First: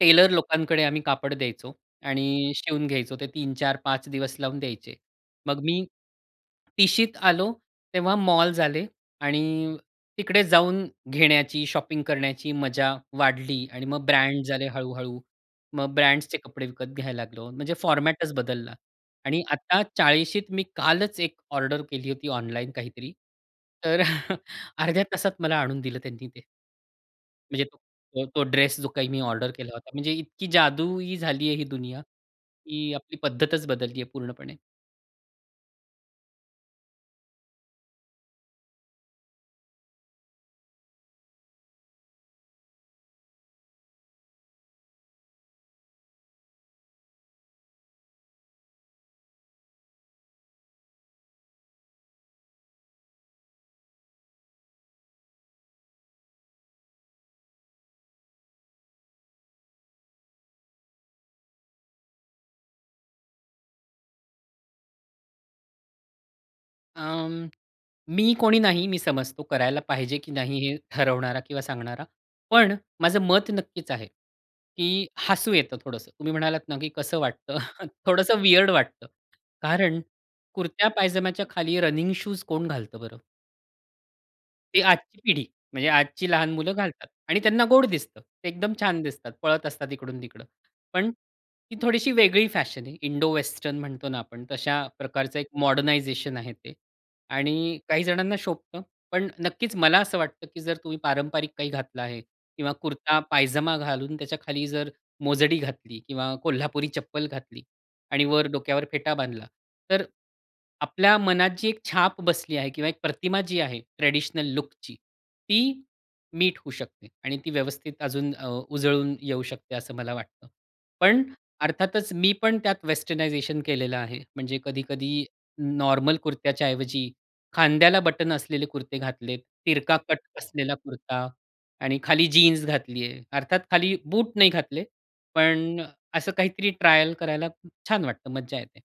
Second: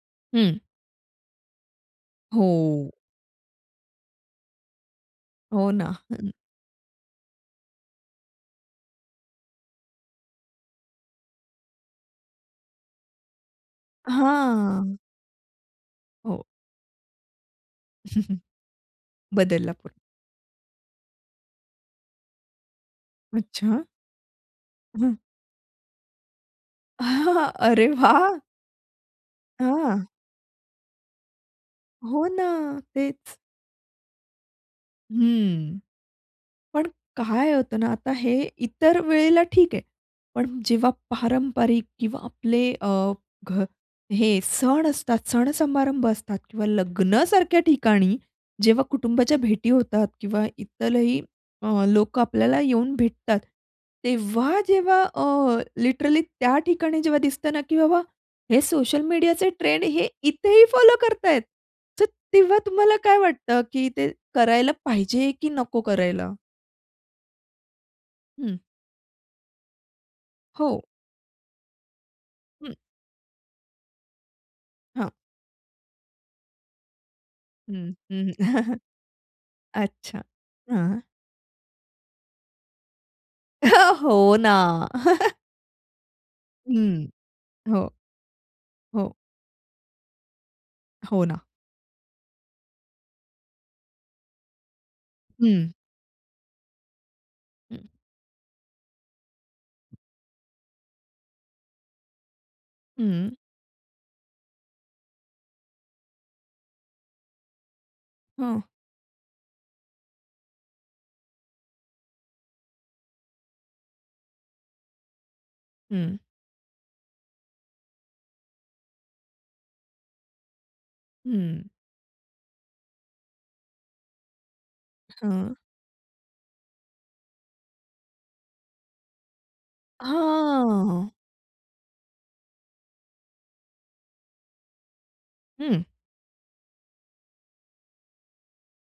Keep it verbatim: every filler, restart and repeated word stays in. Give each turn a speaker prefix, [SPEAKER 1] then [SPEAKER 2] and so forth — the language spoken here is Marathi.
[SPEAKER 1] टेलर
[SPEAKER 2] हं.
[SPEAKER 1] लोकांकडे आम्ही कापड द्यायचो आणि अ, शिवून
[SPEAKER 2] हो.
[SPEAKER 1] घ्यायचो ते तीन चार पाच दिवस लावून द्यायचे. मग
[SPEAKER 2] हो
[SPEAKER 1] मी,
[SPEAKER 2] ना. [unintelligible]
[SPEAKER 1] तिशीत आलो तेव्हा मॉल झाले आणि तिकडे जाऊन घेण्याची, शॉपिंग करण्याची मजा वाढली आणि मग ब्रँड झाले
[SPEAKER 2] हां.
[SPEAKER 1] हळू-हळू. मग ब्रँड्सचे
[SPEAKER 2] हो.
[SPEAKER 1] कपडे विकत घ्यायला लागलो, म्हणजे फॉर्मॅटच बदलला आणि
[SPEAKER 2] बदलला
[SPEAKER 1] आता
[SPEAKER 2] पु
[SPEAKER 1] चाळीशीत मी कालच एक ऑर्डर केली होती ऑनलाईन काहीतरी,
[SPEAKER 2] अच्छा.
[SPEAKER 1] तर अर्ध्या
[SPEAKER 2] हं.
[SPEAKER 1] तासात मला आणून दिलं त्यांनी ते. म्हणजे तो
[SPEAKER 2] अरे
[SPEAKER 1] तो
[SPEAKER 2] वाह!
[SPEAKER 1] जो ड्रेस जो काही मी ऑर्डर केला होता,
[SPEAKER 2] हां.
[SPEAKER 1] म्हणजे इतकी जादूई झाली आहे ही दुनिया,
[SPEAKER 2] हो ना,
[SPEAKER 1] ही आपली
[SPEAKER 2] तेच.
[SPEAKER 1] पद्धतच बदलली आहे पूर्णपणे.
[SPEAKER 2] हं, पण काय होतं ना, आता हे इतर वेळेला ठीक आहे, पण जेव्हा पारंपरिक किंवा आपले अ, घ हे सण असतात, सण-समारंभ असतात किंवा लग्नासारख्या ठिकाणी जेव्हा कुटुंबाच्या भेटी होतात किंवा इतरही अ, लोकं आपल्याला येऊन भेटतात, तेव्हा-जेव्हा अ, लिटरली त्या ठिकाणी जेव्हा दिसतं ना, की बाबा हे सोशल मीडियाचे ट्रेंड हे इथेही फॉलो करतायेत. तर तेव्हा तुम्हाला काय वाटतं, की ते करायला पाहिजे की नको करायला?
[SPEAKER 1] अं, मी
[SPEAKER 2] हं.
[SPEAKER 1] कोणी नाही मी समजतो, करायला पाहिजे की नाही हे
[SPEAKER 2] हो.
[SPEAKER 1] ठरवणारा किंवा सांगणारा,
[SPEAKER 2] हं.
[SPEAKER 1] पण माझं मत नक्कीच आहे की
[SPEAKER 2] हां.
[SPEAKER 1] हसू येतं थोडंसं. तुम्ही म्हणालात ना, की कसं वाटतं,
[SPEAKER 2] हं, हं.
[SPEAKER 1] थोडंसं विअर्ड वाटतं, कारण.
[SPEAKER 2] अच्छा,
[SPEAKER 1] कुर्त्या
[SPEAKER 2] हां.
[SPEAKER 1] पायजामच्या खाली रनिंग शूज कोण घालतं बरं.
[SPEAKER 2] हो ना.
[SPEAKER 1] ती आजची पिढी म्हणजे आजची लहान मुलं घालतात
[SPEAKER 2] हं,
[SPEAKER 1] आणि त्यांना गोड
[SPEAKER 2] हो.
[SPEAKER 1] दिसतं, ते एकदम छान
[SPEAKER 2] हो.
[SPEAKER 1] दिसतात, पळत असतात इकडून-तिकडं, पण
[SPEAKER 2] हो ना.
[SPEAKER 1] ती थोडीशी वेगळी फॅशन आहे, इंडो-वेस्टर्न म्हणतो ना आपण तशा प्रकारचं एक
[SPEAKER 2] हं.
[SPEAKER 1] मॉडर्नायझेशन आहे ते आणि
[SPEAKER 2] हं.
[SPEAKER 1] काही जणांना शोभतं, पण नक्कीच मला असं वाटतं, की जर तुम्ही पारंपरिक काही घातलं आहे किंवा
[SPEAKER 2] हं.
[SPEAKER 1] कुर्ता-पायजामा घालून त्याच्याखाली जर मोजडी घातली किंवा कोल्हापुरी चप्पल घातली आणि वर
[SPEAKER 2] हं.
[SPEAKER 1] डोक्यावर फेटा बांधला. तर आपल्या मनात जी एक छाप बसली आहे किंवा एक प्रतिमा जी आहे ट्रेडिशनल लूकची, ती
[SPEAKER 2] हं.
[SPEAKER 1] मीट होऊ शकते आणि ती व्यवस्थित अजून अ, उजळून येऊ शकते असं मला वाटतं, पण
[SPEAKER 2] हं.
[SPEAKER 1] अर्थातच मी पण त्यात वेस्टर्नायझेशन केलेलं आहे, म्हणजे कधी-कधी
[SPEAKER 2] हां.
[SPEAKER 1] नॉर्मल कुर्त्याच्या ऐवजी खांद्याला बटन असलेले कुर्ते घातलेत, तिरका कट असलेला
[SPEAKER 2] हां.
[SPEAKER 1] कुर्ता आणि खाली जीन्स घातली आहे, अर्थात खाली बूट नाही घातले, पण
[SPEAKER 2] हं.
[SPEAKER 1] असं काहीतरी ट्रायल करायला खूप छान वाटतं, मज्जा येते.